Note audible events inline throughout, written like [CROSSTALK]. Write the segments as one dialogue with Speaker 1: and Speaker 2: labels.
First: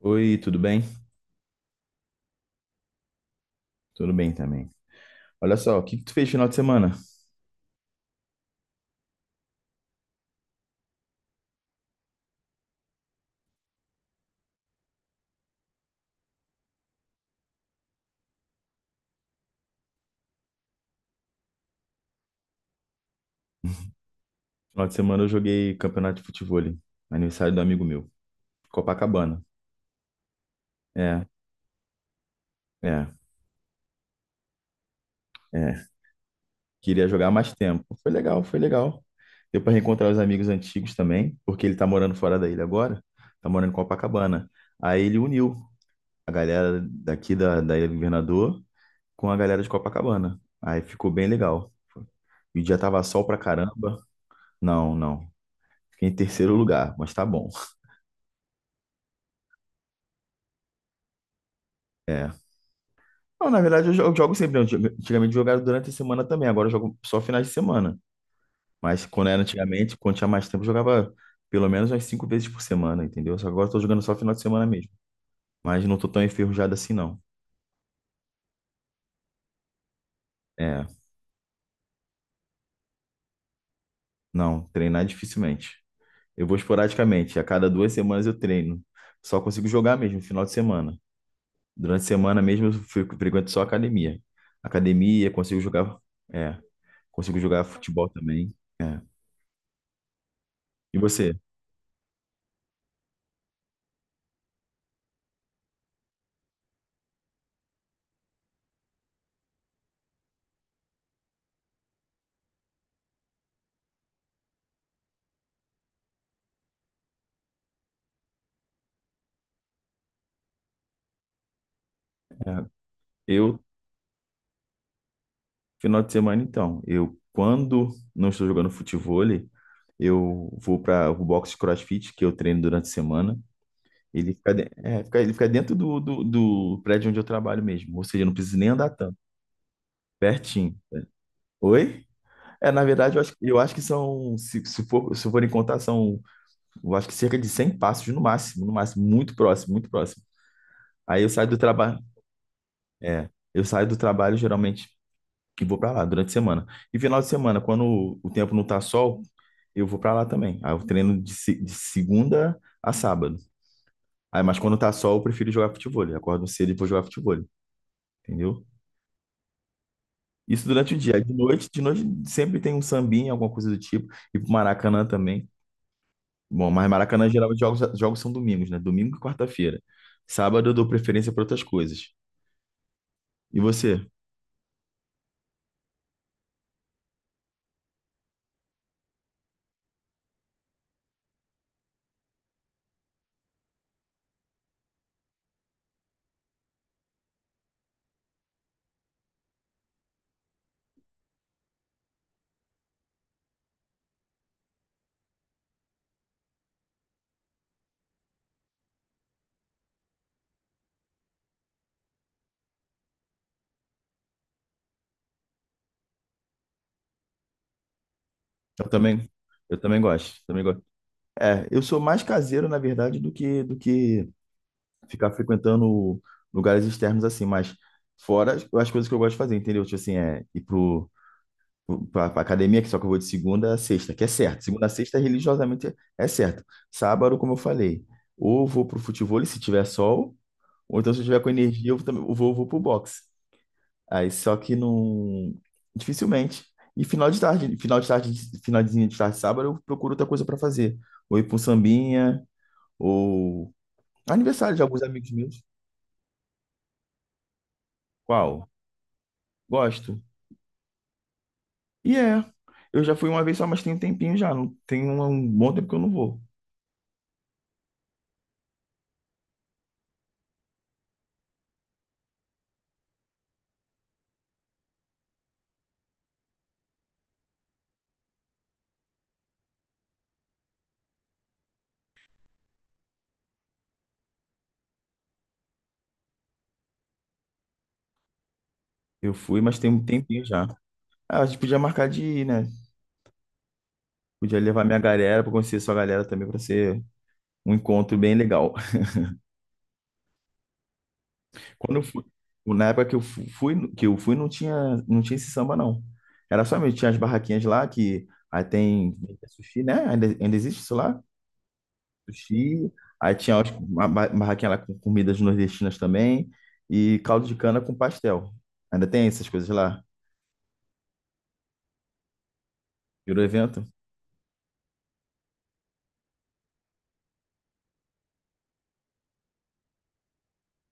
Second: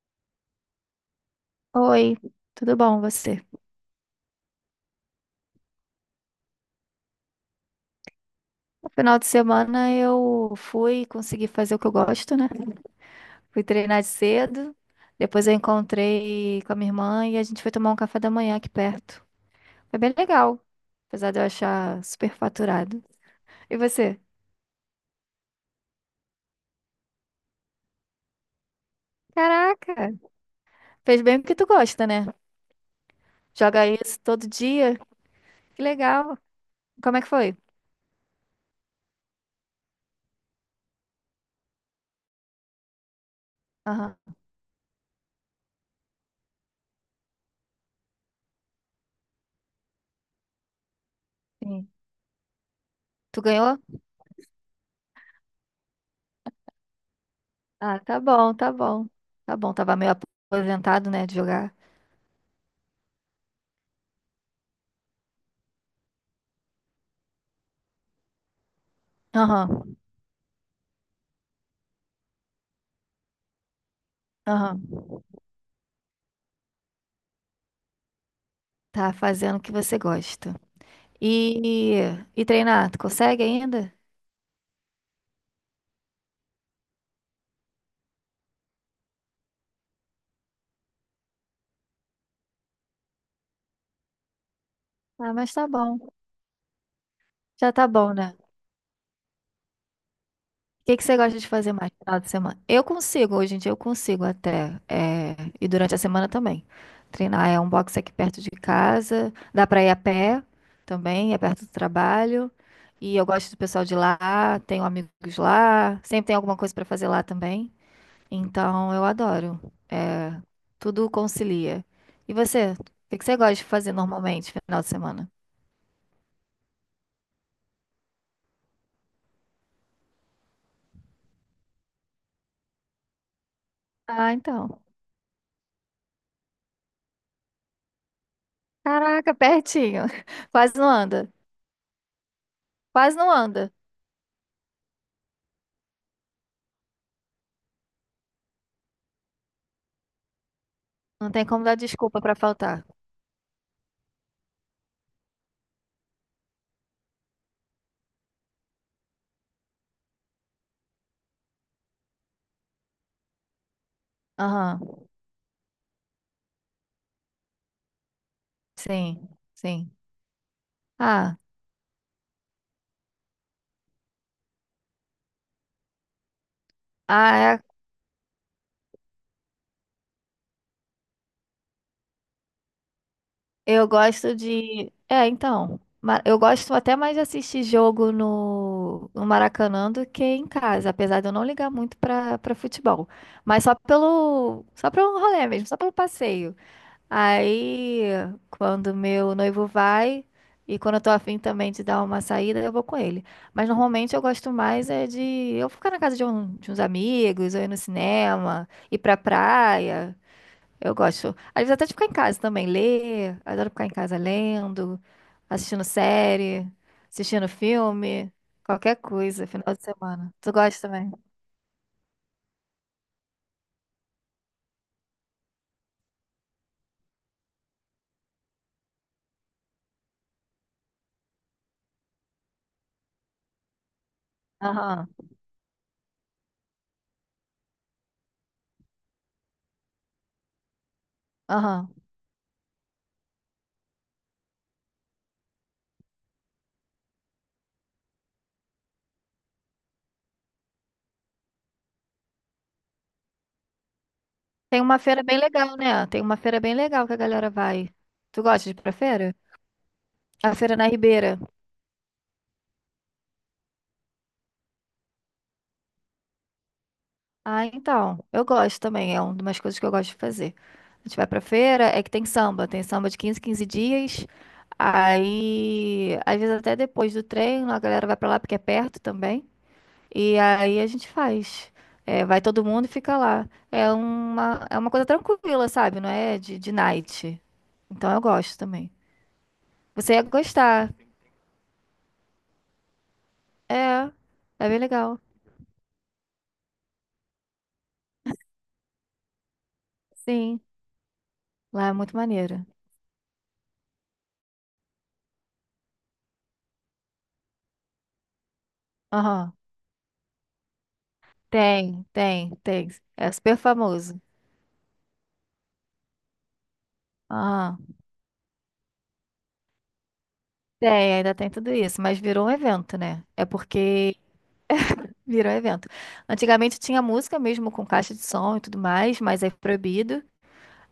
Speaker 1: Oi, tudo bem?
Speaker 2: Oi, tudo bom você?
Speaker 1: Tudo bem também. Olha só, o que que tu fez final de semana?
Speaker 2: No final de semana eu fui conseguir fazer o que eu gosto, né? Fui treinar de cedo, depois eu encontrei com a minha irmã e a gente foi tomar um café da manhã aqui perto. Foi bem legal, apesar de eu achar super faturado. E você?
Speaker 1: Final de semana eu joguei campeonato de futebol, aniversário do amigo meu, Copacabana.
Speaker 2: Caraca, fez
Speaker 1: É,
Speaker 2: bem porque tu gosta, né?
Speaker 1: é,
Speaker 2: Joga isso todo dia,
Speaker 1: é.
Speaker 2: que legal.
Speaker 1: Queria
Speaker 2: Como é que
Speaker 1: jogar mais
Speaker 2: foi?
Speaker 1: tempo. Foi legal, foi legal. Deu pra reencontrar os amigos antigos também, porque ele tá morando fora da ilha agora, tá morando em
Speaker 2: Aham,
Speaker 1: Copacabana. Aí ele uniu a galera daqui da Ilha do Governador com a galera de Copacabana. Aí ficou bem legal.
Speaker 2: sim.
Speaker 1: E o dia tava sol pra
Speaker 2: Tu ganhou?
Speaker 1: caramba. Não, não. Fiquei em terceiro lugar, mas tá bom.
Speaker 2: Ah, tá bom, tá bom. Tá bom, tava meio aposentado, né, de jogar.
Speaker 1: É. Não, na verdade, eu jogo sempre, né? Antigamente eu jogava durante a semana também, agora eu jogo só finais de semana. Mas quando era
Speaker 2: Aham,
Speaker 1: antigamente, quando tinha mais tempo, eu jogava pelo menos umas cinco vezes por semana, entendeu? Só que agora eu tô jogando só final de semana mesmo.
Speaker 2: aham.
Speaker 1: Mas não tô tão enferrujado assim, não.
Speaker 2: Tá fazendo o que você gosta.
Speaker 1: É,
Speaker 2: E, e treinar, tu consegue ainda?
Speaker 1: não, treinar dificilmente. Eu vou esporadicamente, a cada 2 semanas eu treino. Só consigo jogar mesmo, final de semana. Durante a semana mesmo frequento só academia. Academia,
Speaker 2: Ah, mas
Speaker 1: consigo
Speaker 2: tá
Speaker 1: jogar,
Speaker 2: bom.
Speaker 1: é, consigo jogar
Speaker 2: Já tá
Speaker 1: futebol
Speaker 2: bom, né?
Speaker 1: também. É.
Speaker 2: O que
Speaker 1: E
Speaker 2: que você
Speaker 1: você?
Speaker 2: gosta de fazer mais no final de semana? Eu consigo, hoje em dia eu consigo até. É, e durante a semana também. Treinar é um box aqui perto de casa. Dá pra ir a pé também, é perto do trabalho. E eu gosto do pessoal de lá, tenho amigos lá. Sempre tem alguma coisa pra fazer lá também. Então, eu adoro. É, tudo concilia. E
Speaker 1: É,
Speaker 2: você? O que que você gosta
Speaker 1: eu
Speaker 2: de fazer normalmente, no final de semana?
Speaker 1: Final de semana, então, eu quando não estou jogando futevôlei, eu vou para o box de CrossFit que eu treino durante a semana. Ele
Speaker 2: Ah,
Speaker 1: fica, de-
Speaker 2: então.
Speaker 1: é, fica- ele fica dentro do prédio onde eu trabalho mesmo, ou seja, eu não preciso nem andar tanto,
Speaker 2: Caraca, pertinho. [LAUGHS]
Speaker 1: pertinho.
Speaker 2: Quase não anda.
Speaker 1: Oi? É, na
Speaker 2: Quase
Speaker 1: verdade, eu
Speaker 2: não
Speaker 1: acho, eu
Speaker 2: anda.
Speaker 1: acho que são, se forem contar, são, eu acho que cerca de 100 passos no máximo, no máximo, muito próximo, muito próximo. Aí eu
Speaker 2: Não tem
Speaker 1: saio do
Speaker 2: como dar
Speaker 1: trabalho,
Speaker 2: desculpa pra faltar.
Speaker 1: é, eu saio do trabalho geralmente e vou para lá durante a semana. E final de semana, quando o tempo não tá sol, eu vou pra lá também. Aí eu treino de, se- de segunda a sábado. Aí, mas quando
Speaker 2: Aham.
Speaker 1: tá sol, eu prefiro jogar futevôlei. Acordo cedo e vou jogar futevôlei, entendeu?
Speaker 2: Sim, sim.
Speaker 1: Isso durante o dia. Aí De
Speaker 2: Ah,
Speaker 1: noite, de noite sempre tem um sambinha, alguma coisa do tipo. E pro Maracanã também. Bom, mas Maracanã
Speaker 2: ah,
Speaker 1: geralmente
Speaker 2: é.
Speaker 1: jogos são domingos, né? Domingo e quarta-feira. Sábado eu dou preferência pra outras coisas. E
Speaker 2: Eu
Speaker 1: você?
Speaker 2: gosto de. É, então. Eu gosto até mais de assistir jogo no Maracanã do que em casa, apesar de eu não ligar muito pra para futebol. Mas só pelo. Só pra um rolê mesmo, só pelo passeio. Aí, quando meu noivo vai, e quando eu tô afim também de dar uma saída, eu vou com ele. Mas normalmente eu gosto mais é de eu ficar na casa de uns amigos, ou ir no cinema, ir pra praia. Eu gosto. Às vezes até de ficar em casa também, ler. Adoro ficar em casa lendo, assistindo série, assistindo filme,
Speaker 1: Eu
Speaker 2: qualquer
Speaker 1: também,
Speaker 2: coisa, final
Speaker 1: eu
Speaker 2: de
Speaker 1: também
Speaker 2: semana.
Speaker 1: gosto,
Speaker 2: Tu
Speaker 1: também gosto.
Speaker 2: gosta também?
Speaker 1: É, eu sou mais caseiro, na verdade, do que ficar frequentando lugares externos assim, mas fora as coisas que eu gosto de fazer, entendeu? Tipo assim, é ir pra academia, que só que eu vou de segunda a sexta, que é certo. Segunda a
Speaker 2: Aham,
Speaker 1: sexta, religiosamente, é certo. Sábado, como eu falei, ou vou pro futebol, se tiver sol, ou então se eu tiver com
Speaker 2: aham.
Speaker 1: energia, eu também eu vou pro boxe. Aí, só que não... Dificilmente. E final de tarde, finalzinho de tarde, sábado, eu procuro outra coisa para fazer. Ou ir pra um sambinha, ou... Aniversário
Speaker 2: Tem
Speaker 1: de
Speaker 2: uma
Speaker 1: alguns
Speaker 2: feira
Speaker 1: amigos
Speaker 2: bem
Speaker 1: meus.
Speaker 2: legal, né? Tem uma feira bem legal que a galera vai. Tu gosta
Speaker 1: Qual?
Speaker 2: de ir pra feira?
Speaker 1: Gosto.
Speaker 2: A feira na Ribeira.
Speaker 1: E é. Eu já fui uma vez só, mas tem um tempinho já. Não, tem um bom tempo que eu não vou.
Speaker 2: Ah, então, eu gosto também, é uma das coisas que eu gosto de fazer. A gente vai pra feira, é que tem samba de quinze dias. Aí, às vezes até depois do treino, a galera vai pra lá porque é perto também. E aí a gente faz. É, vai todo mundo e fica lá. É uma coisa tranquila, sabe? Não é de night. Então eu gosto também.
Speaker 1: Eu fui, mas tem um
Speaker 2: Você ia
Speaker 1: tempinho já.
Speaker 2: gostar.
Speaker 1: Ah, a gente podia marcar de ir, né?
Speaker 2: É,
Speaker 1: Podia
Speaker 2: é bem
Speaker 1: levar minha
Speaker 2: legal.
Speaker 1: galera pra conhecer sua galera também, pra ser um encontro bem legal. [LAUGHS]
Speaker 2: Sim, lá é
Speaker 1: Quando eu
Speaker 2: muito
Speaker 1: fui,
Speaker 2: maneiro.
Speaker 1: na época que eu fui, não tinha esse samba, não. Era só mesmo, tinha as barraquinhas lá que aí tem
Speaker 2: Aham.
Speaker 1: sushi, né? Ainda existe isso lá?
Speaker 2: Tem, tem, tem.
Speaker 1: Sushi.
Speaker 2: É
Speaker 1: Aí tinha
Speaker 2: super
Speaker 1: as- uma
Speaker 2: famoso.
Speaker 1: ba- barraquinha lá com comidas nordestinas também e caldo de
Speaker 2: Ah,
Speaker 1: cana com pastel. Ainda tem essas coisas lá?
Speaker 2: tem, ainda tem tudo isso, mas virou um evento, né?
Speaker 1: Virou
Speaker 2: É
Speaker 1: evento?
Speaker 2: porque virou um evento. Antigamente tinha música mesmo com caixa de som e tudo mais, mas aí foi proibido.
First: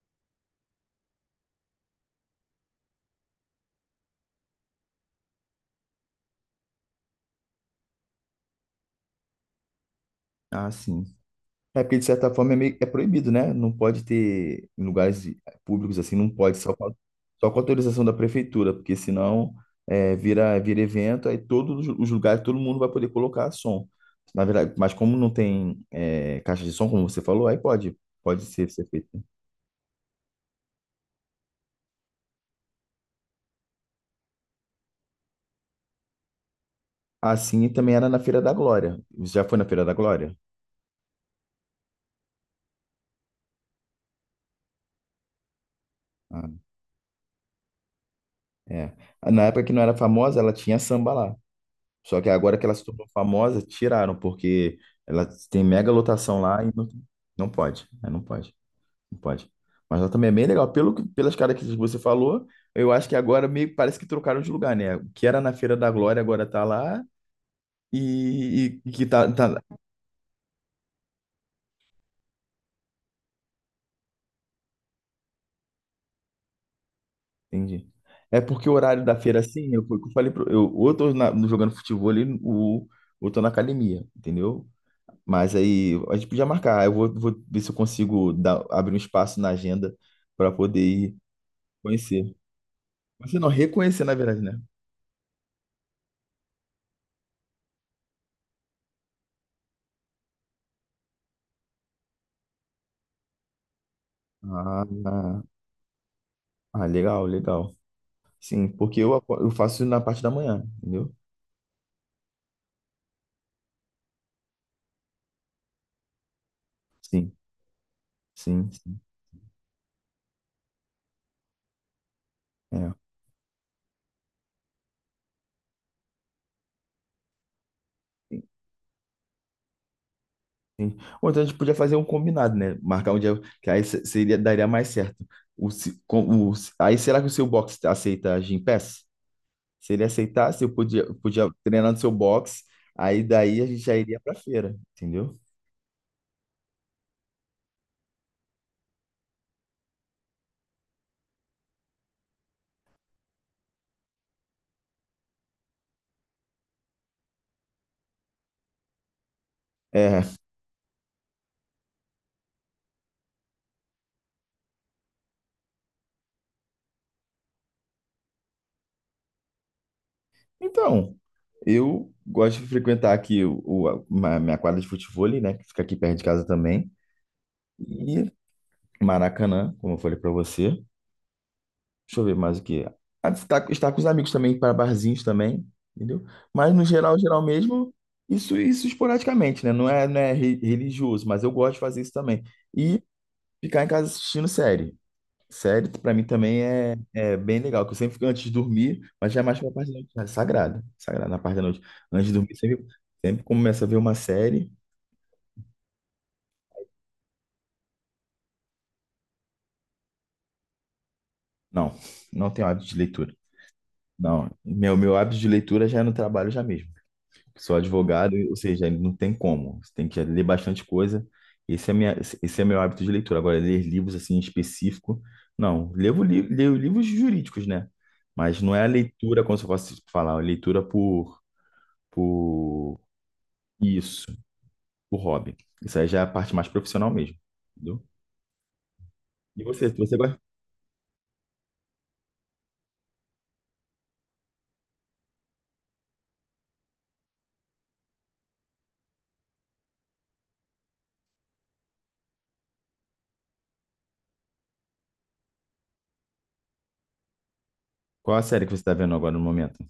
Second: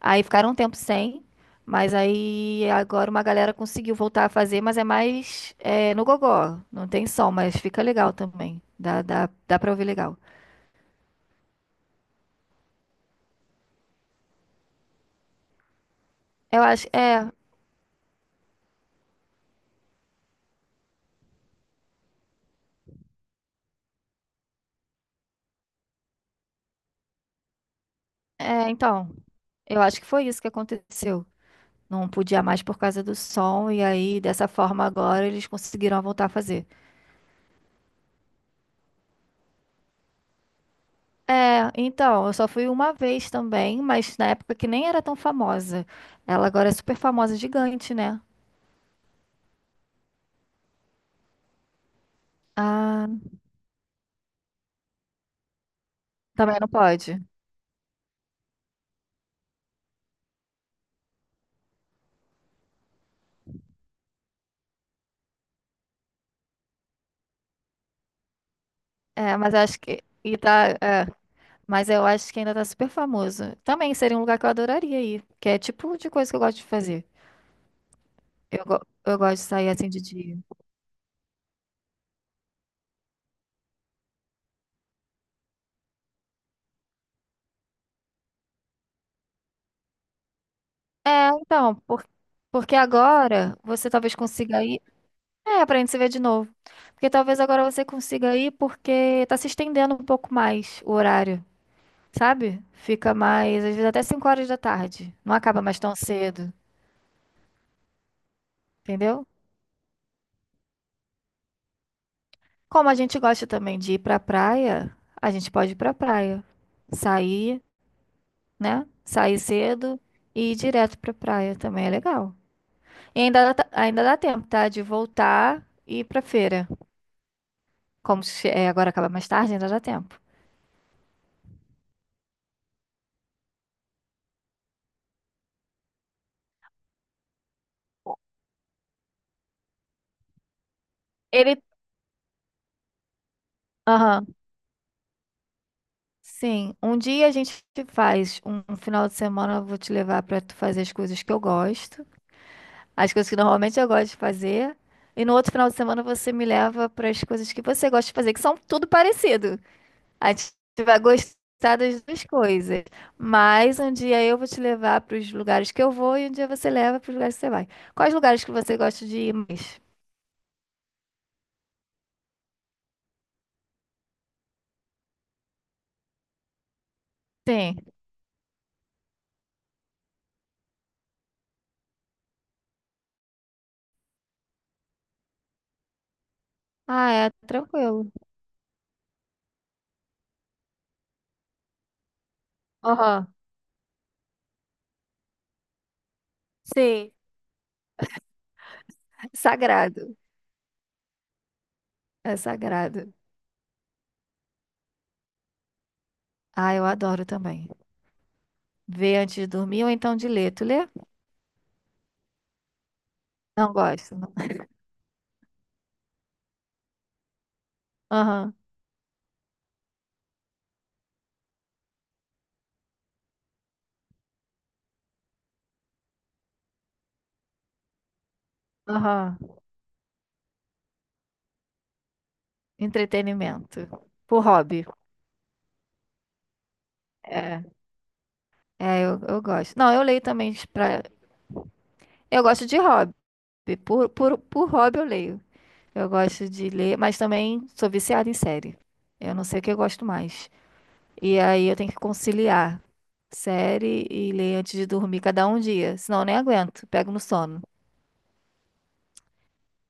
Speaker 2: Aí ficaram um tempo sem, mas aí agora uma galera conseguiu voltar a fazer, mas é mais é, no gogó. Não tem som, mas fica legal também. Dá pra ouvir legal.
Speaker 1: Ah, sim. É porque, de certa forma, é proibido, né? Não pode ter, em lugares públicos assim, não pode,
Speaker 2: Eu
Speaker 1: só com,
Speaker 2: acho,
Speaker 1: a-
Speaker 2: é,
Speaker 1: só com autorização da prefeitura, porque senão vira evento, aí todos os lugares, todo mundo vai poder colocar som. Na verdade, mas como não tem caixa de som, como você falou, aí pode
Speaker 2: é,
Speaker 1: ser feito.
Speaker 2: então, eu acho que foi isso que aconteceu. Não podia mais por causa do som, e aí dessa forma agora eles conseguiram voltar a fazer.
Speaker 1: Assim também era na Feira da Glória. Você já foi na Feira da Glória?
Speaker 2: É, então, eu só fui uma vez também, mas na época que nem era tão famosa. Ela
Speaker 1: Ah,
Speaker 2: agora é super famosa, gigante, né?
Speaker 1: é. Na época que não era famosa, ela tinha samba lá. Só que agora que ela se tornou
Speaker 2: Ah,
Speaker 1: famosa, tiraram, porque ela tem mega lotação
Speaker 2: também
Speaker 1: lá
Speaker 2: não
Speaker 1: e não,
Speaker 2: pode.
Speaker 1: não pode, né? Não pode, não pode. Mas ela também é bem legal. Pelas características que você falou, eu acho que agora meio que parece que trocaram de lugar, né? O que era na Feira da Glória agora tá lá e que tá,
Speaker 2: É,
Speaker 1: tá
Speaker 2: mas
Speaker 1: lá.
Speaker 2: acho que. E tá, é, mas eu acho que ainda tá super famoso. Também seria um lugar que eu adoraria ir, que é tipo de coisa que eu gosto de fazer.
Speaker 1: Entendi. É
Speaker 2: Eu,
Speaker 1: porque o
Speaker 2: go-
Speaker 1: horário da
Speaker 2: eu gosto
Speaker 1: feira,
Speaker 2: de
Speaker 1: assim,
Speaker 2: sair
Speaker 1: eu,
Speaker 2: assim
Speaker 1: eu
Speaker 2: de
Speaker 1: falei,
Speaker 2: dia.
Speaker 1: pro- eu, ou eu tô na- jogando futebol ali, ou, tô na academia, entendeu? Mas aí a gente podia marcar. Eu vou ver se eu consigo abrir um espaço na agenda para poder ir
Speaker 2: É, então, por-
Speaker 1: conhecer.
Speaker 2: porque
Speaker 1: Você não
Speaker 2: agora você
Speaker 1: reconhecer, na
Speaker 2: talvez
Speaker 1: verdade, né?
Speaker 2: consiga ir. É, pra gente se ver de novo. Porque talvez agora você consiga ir porque tá se estendendo um pouco mais o horário. Sabe? Fica mais, às vezes até cinco horas da
Speaker 1: Ah,
Speaker 2: tarde. Não
Speaker 1: ah,
Speaker 2: acaba mais tão cedo,
Speaker 1: ah, legal, legal. Sim, porque
Speaker 2: entendeu?
Speaker 1: eu faço na parte da manhã, entendeu?
Speaker 2: Como a gente gosta também de ir pra praia, a gente pode ir pra praia.
Speaker 1: Sim,
Speaker 2: Sair,
Speaker 1: sim,
Speaker 2: né?
Speaker 1: sim.
Speaker 2: Sair cedo e ir direto pra praia também é legal.
Speaker 1: É.
Speaker 2: E ainda dá tempo, tá? De voltar e ir pra feira. Como
Speaker 1: Sim,
Speaker 2: se- é, agora acaba mais tarde, ainda dá tempo.
Speaker 1: sim. Ou então a gente podia fazer um combinado, né? Marcar um dia, que aí seria, daria mais certo. O, se- com- o, se- Aí será que o seu box aceita Gympass? Se ele aceitasse, eu podia
Speaker 2: Ele.
Speaker 1: treinar no seu box, aí daí a gente já iria
Speaker 2: Aham.
Speaker 1: pra feira, entendeu?
Speaker 2: Sim, um dia a gente faz um final de semana, eu vou te levar pra tu fazer as coisas que eu gosto. As coisas que normalmente eu gosto de fazer. E no outro final de semana você me leva para as coisas que você gosta de fazer, que são tudo parecido.
Speaker 1: É.
Speaker 2: A gente vai gostar das duas coisas. Mas um dia eu vou te levar para os lugares que eu vou e um dia você leva para os lugares que você vai. Quais lugares que você gosta de ir mais?
Speaker 1: Então, eu gosto de frequentar aqui minha quadra de futevôlei, né? Que fica aqui perto de casa também.
Speaker 2: Sim.
Speaker 1: E Maracanã, como eu falei pra você. Deixa eu ver mais o que. Ah, estar com os amigos também, para barzinhos também, entendeu? Mas no
Speaker 2: Ah,
Speaker 1: geral,
Speaker 2: é
Speaker 1: geral mesmo,
Speaker 2: tranquilo.
Speaker 1: isso esporadicamente, né? Não é religioso, mas eu gosto de fazer isso também. E
Speaker 2: Aham.
Speaker 1: ficar em casa assistindo série. Série, pra mim também é,
Speaker 2: Sim.
Speaker 1: é bem legal, que eu sempre fico antes de dormir, mas já é mais pra parte da noite,
Speaker 2: Sagrado.
Speaker 1: né? Sagrada sagrado, na parte da noite. Antes de
Speaker 2: É
Speaker 1: dormir, sempre,
Speaker 2: sagrado.
Speaker 1: sempre começo a ver uma série.
Speaker 2: Ah, eu adoro também. Ver antes de dormir ou então de ler. Tu lê?
Speaker 1: Não, não tenho hábito de leitura.
Speaker 2: Não gosto, não.
Speaker 1: Não, meu hábito de leitura já é no trabalho já mesmo. Sou advogado,
Speaker 2: Aham.
Speaker 1: ou seja, não tem como. Você tem que ler bastante coisa. Esse é minha, Esse é meu hábito de leitura. Agora, ler livros assim em específico, não. Leio livros jurídicos, né? Mas não é a
Speaker 2: Aham.
Speaker 1: leitura, como se eu fosse falar, a leitura por...
Speaker 2: Entretenimento.
Speaker 1: Isso,
Speaker 2: Por hobby.
Speaker 1: o hobby. Isso aí já é a parte mais profissional mesmo.
Speaker 2: É,
Speaker 1: Entendeu?
Speaker 2: é, eu
Speaker 1: E
Speaker 2: gosto.
Speaker 1: você,
Speaker 2: Não, eu
Speaker 1: você
Speaker 2: leio
Speaker 1: gosta?
Speaker 2: também pra... Eu gosto de hobby. Por hobby eu leio. Eu gosto de ler, mas também sou viciada em série. Eu não sei o que eu gosto mais. E aí eu tenho que conciliar série e ler antes de dormir cada um dia. Senão eu nem aguento. Pego no sono.
Speaker 1: Qual a série que você está vendo agora no momento?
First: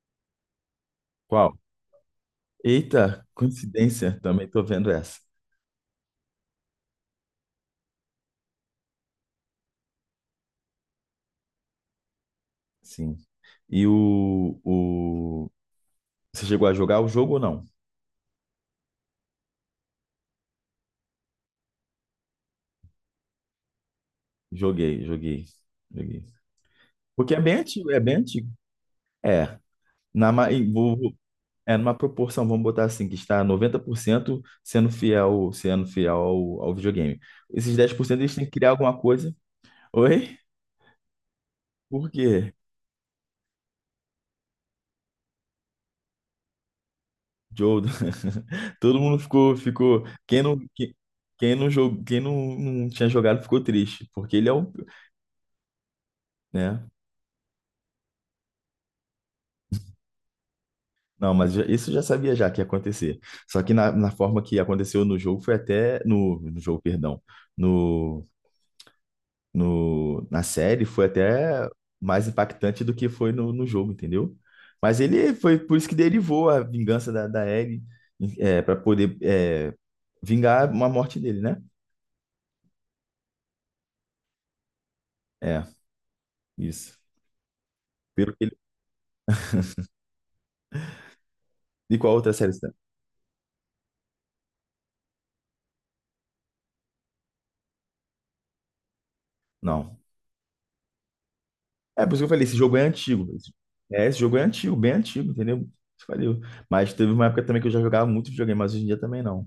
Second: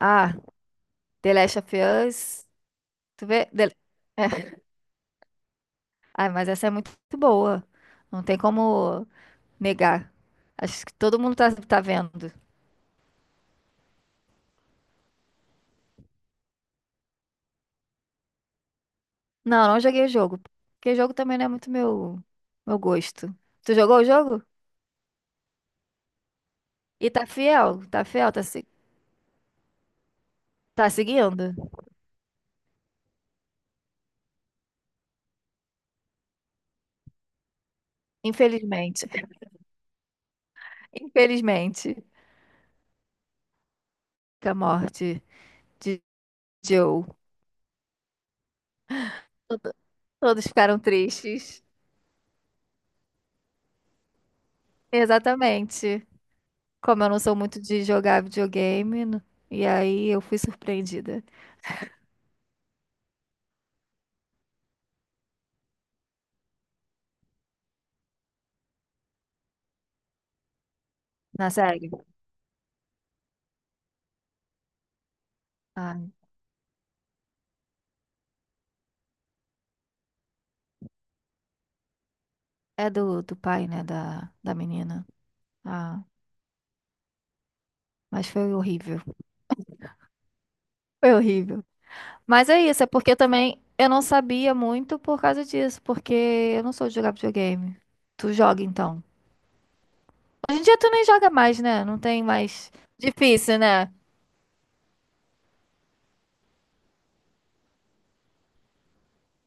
Speaker 2: Ah, The
Speaker 1: Qual?
Speaker 2: Last of Us. Tu
Speaker 1: Eita,
Speaker 2: vê?
Speaker 1: coincidência, também estou vendo essa.
Speaker 2: Ai, mas essa é muito boa. Não tem como negar. Acho que todo mundo tá vendo.
Speaker 1: Sim. E o... Você chegou a jogar o jogo ou não?
Speaker 2: Não, não joguei o jogo. Porque jogo também não é muito meu gosto. Tu jogou o jogo?
Speaker 1: Joguei, joguei, joguei.
Speaker 2: E tá
Speaker 1: Porque é bem
Speaker 2: fiel?
Speaker 1: antigo, é
Speaker 2: Tá
Speaker 1: bem
Speaker 2: fiel? Tá,
Speaker 1: antigo.
Speaker 2: se-
Speaker 1: É, na, ma- em-
Speaker 2: tá
Speaker 1: vou- vou-
Speaker 2: seguindo?
Speaker 1: é numa proporção, vamos botar assim, que está 90% sendo fiel ao videogame. Esses 10% eles têm que criar alguma
Speaker 2: Infelizmente.
Speaker 1: coisa.
Speaker 2: [LAUGHS]
Speaker 1: Oi?
Speaker 2: Infelizmente.
Speaker 1: Por quê?
Speaker 2: Com a morte de Joe.
Speaker 1: Joe, [LAUGHS] todo mundo ficou,
Speaker 2: Todo-
Speaker 1: ficou, quem
Speaker 2: Todos
Speaker 1: não,
Speaker 2: ficaram tristes.
Speaker 1: quem, não jogou, quem não, não tinha jogado ficou triste, porque ele é o,
Speaker 2: Exatamente.
Speaker 1: né?
Speaker 2: Como eu não sou muito de jogar videogame, e aí eu fui surpreendida.
Speaker 1: Não, mas isso eu já sabia já que ia acontecer. Só que na forma que aconteceu no jogo foi até no jogo, perdão, no, no na série foi
Speaker 2: Na
Speaker 1: até
Speaker 2: série?
Speaker 1: mais impactante do que foi no jogo, entendeu? Mas ele foi por isso que
Speaker 2: Ah,
Speaker 1: derivou a vingança da Ellie, para poder vingar uma morte dele, né?
Speaker 2: é do pai, né? Da menina.
Speaker 1: É,
Speaker 2: Ah,
Speaker 1: isso.
Speaker 2: mas
Speaker 1: Pelo que
Speaker 2: foi horrível. Foi horrível.
Speaker 1: De qual outra
Speaker 2: Mas
Speaker 1: série você
Speaker 2: é
Speaker 1: tá?
Speaker 2: isso, é porque também eu não sabia muito por causa disso, porque eu não sou de jogar videogame. Tu joga então.
Speaker 1: Não.
Speaker 2: Hoje em dia tu nem joga mais, né? Não
Speaker 1: É por isso
Speaker 2: tem
Speaker 1: que eu falei, esse
Speaker 2: mais.
Speaker 1: jogo é antigo. Esse-
Speaker 2: Difícil, né?
Speaker 1: É, esse jogo é antigo, bem antigo, entendeu? Isso valeu. Mas teve uma época também que eu já jogava muito videogame, mas hoje em dia também não.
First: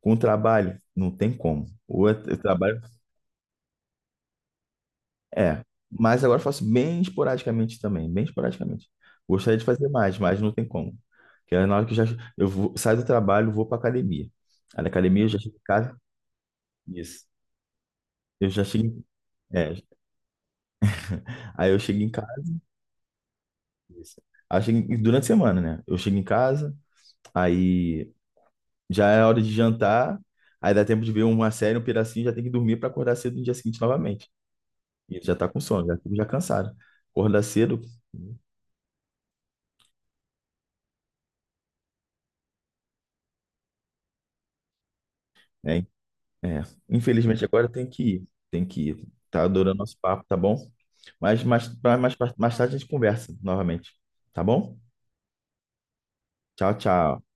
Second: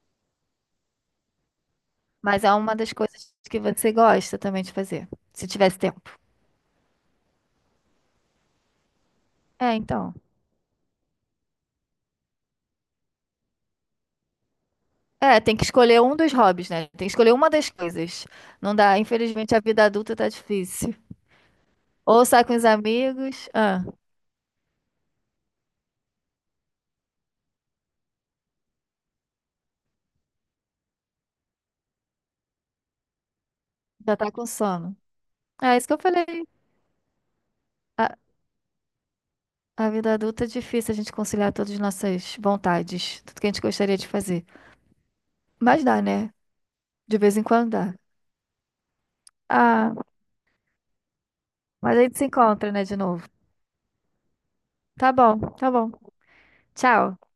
Speaker 1: Com o trabalho, não tem como. Ou eu
Speaker 2: Mas é uma
Speaker 1: trabalho.
Speaker 2: das coisas que você gosta também de fazer, se
Speaker 1: É.
Speaker 2: tivesse tempo.
Speaker 1: Mas agora eu faço bem esporadicamente também, bem esporadicamente. Gostaria de
Speaker 2: É,
Speaker 1: fazer
Speaker 2: então.
Speaker 1: mais, mas não tem como. Porque na hora que eu já eu vou- saio do trabalho, vou pra academia. Aí na academia eu já
Speaker 2: É,
Speaker 1: chego
Speaker 2: tem
Speaker 1: em
Speaker 2: que
Speaker 1: casa.
Speaker 2: escolher um dos hobbies, né? Tem que
Speaker 1: Isso.
Speaker 2: escolher uma das coisas.
Speaker 1: Eu já
Speaker 2: Não dá,
Speaker 1: chego.
Speaker 2: infelizmente
Speaker 1: Em-
Speaker 2: a vida
Speaker 1: É.
Speaker 2: adulta tá difícil.
Speaker 1: Aí eu chego em
Speaker 2: Ou
Speaker 1: casa.
Speaker 2: sai com os amigos, ah,
Speaker 1: Isso. Aí eu chego durante a semana, né? Eu chego em casa. Aí já é hora de jantar, aí dá tempo de ver uma série, um pedacinho, já tem que dormir para acordar cedo no dia seguinte
Speaker 2: já
Speaker 1: novamente.
Speaker 2: tá com sono.
Speaker 1: E ele já tá com
Speaker 2: É isso
Speaker 1: sono,
Speaker 2: que
Speaker 1: já,
Speaker 2: eu
Speaker 1: já
Speaker 2: falei.
Speaker 1: cansado. Acordar cedo,
Speaker 2: Ah, a vida adulta é difícil a gente conciliar todas as nossas vontades, tudo que a gente gostaria de fazer. Mas
Speaker 1: né?
Speaker 2: dá, né?
Speaker 1: É.
Speaker 2: De vez em
Speaker 1: Infelizmente agora
Speaker 2: quando
Speaker 1: tem
Speaker 2: dá.
Speaker 1: que ir, tem que ir. Tá adorando
Speaker 2: Ah,
Speaker 1: nosso papo, tá bom? Mas mais,
Speaker 2: mas a
Speaker 1: mais,
Speaker 2: gente se
Speaker 1: mais, mais
Speaker 2: encontra,
Speaker 1: tarde a
Speaker 2: né,
Speaker 1: gente
Speaker 2: de novo.
Speaker 1: conversa novamente, tá bom?
Speaker 2: Tá bom, tá bom.
Speaker 1: Tchau, tchau.
Speaker 2: Tchau.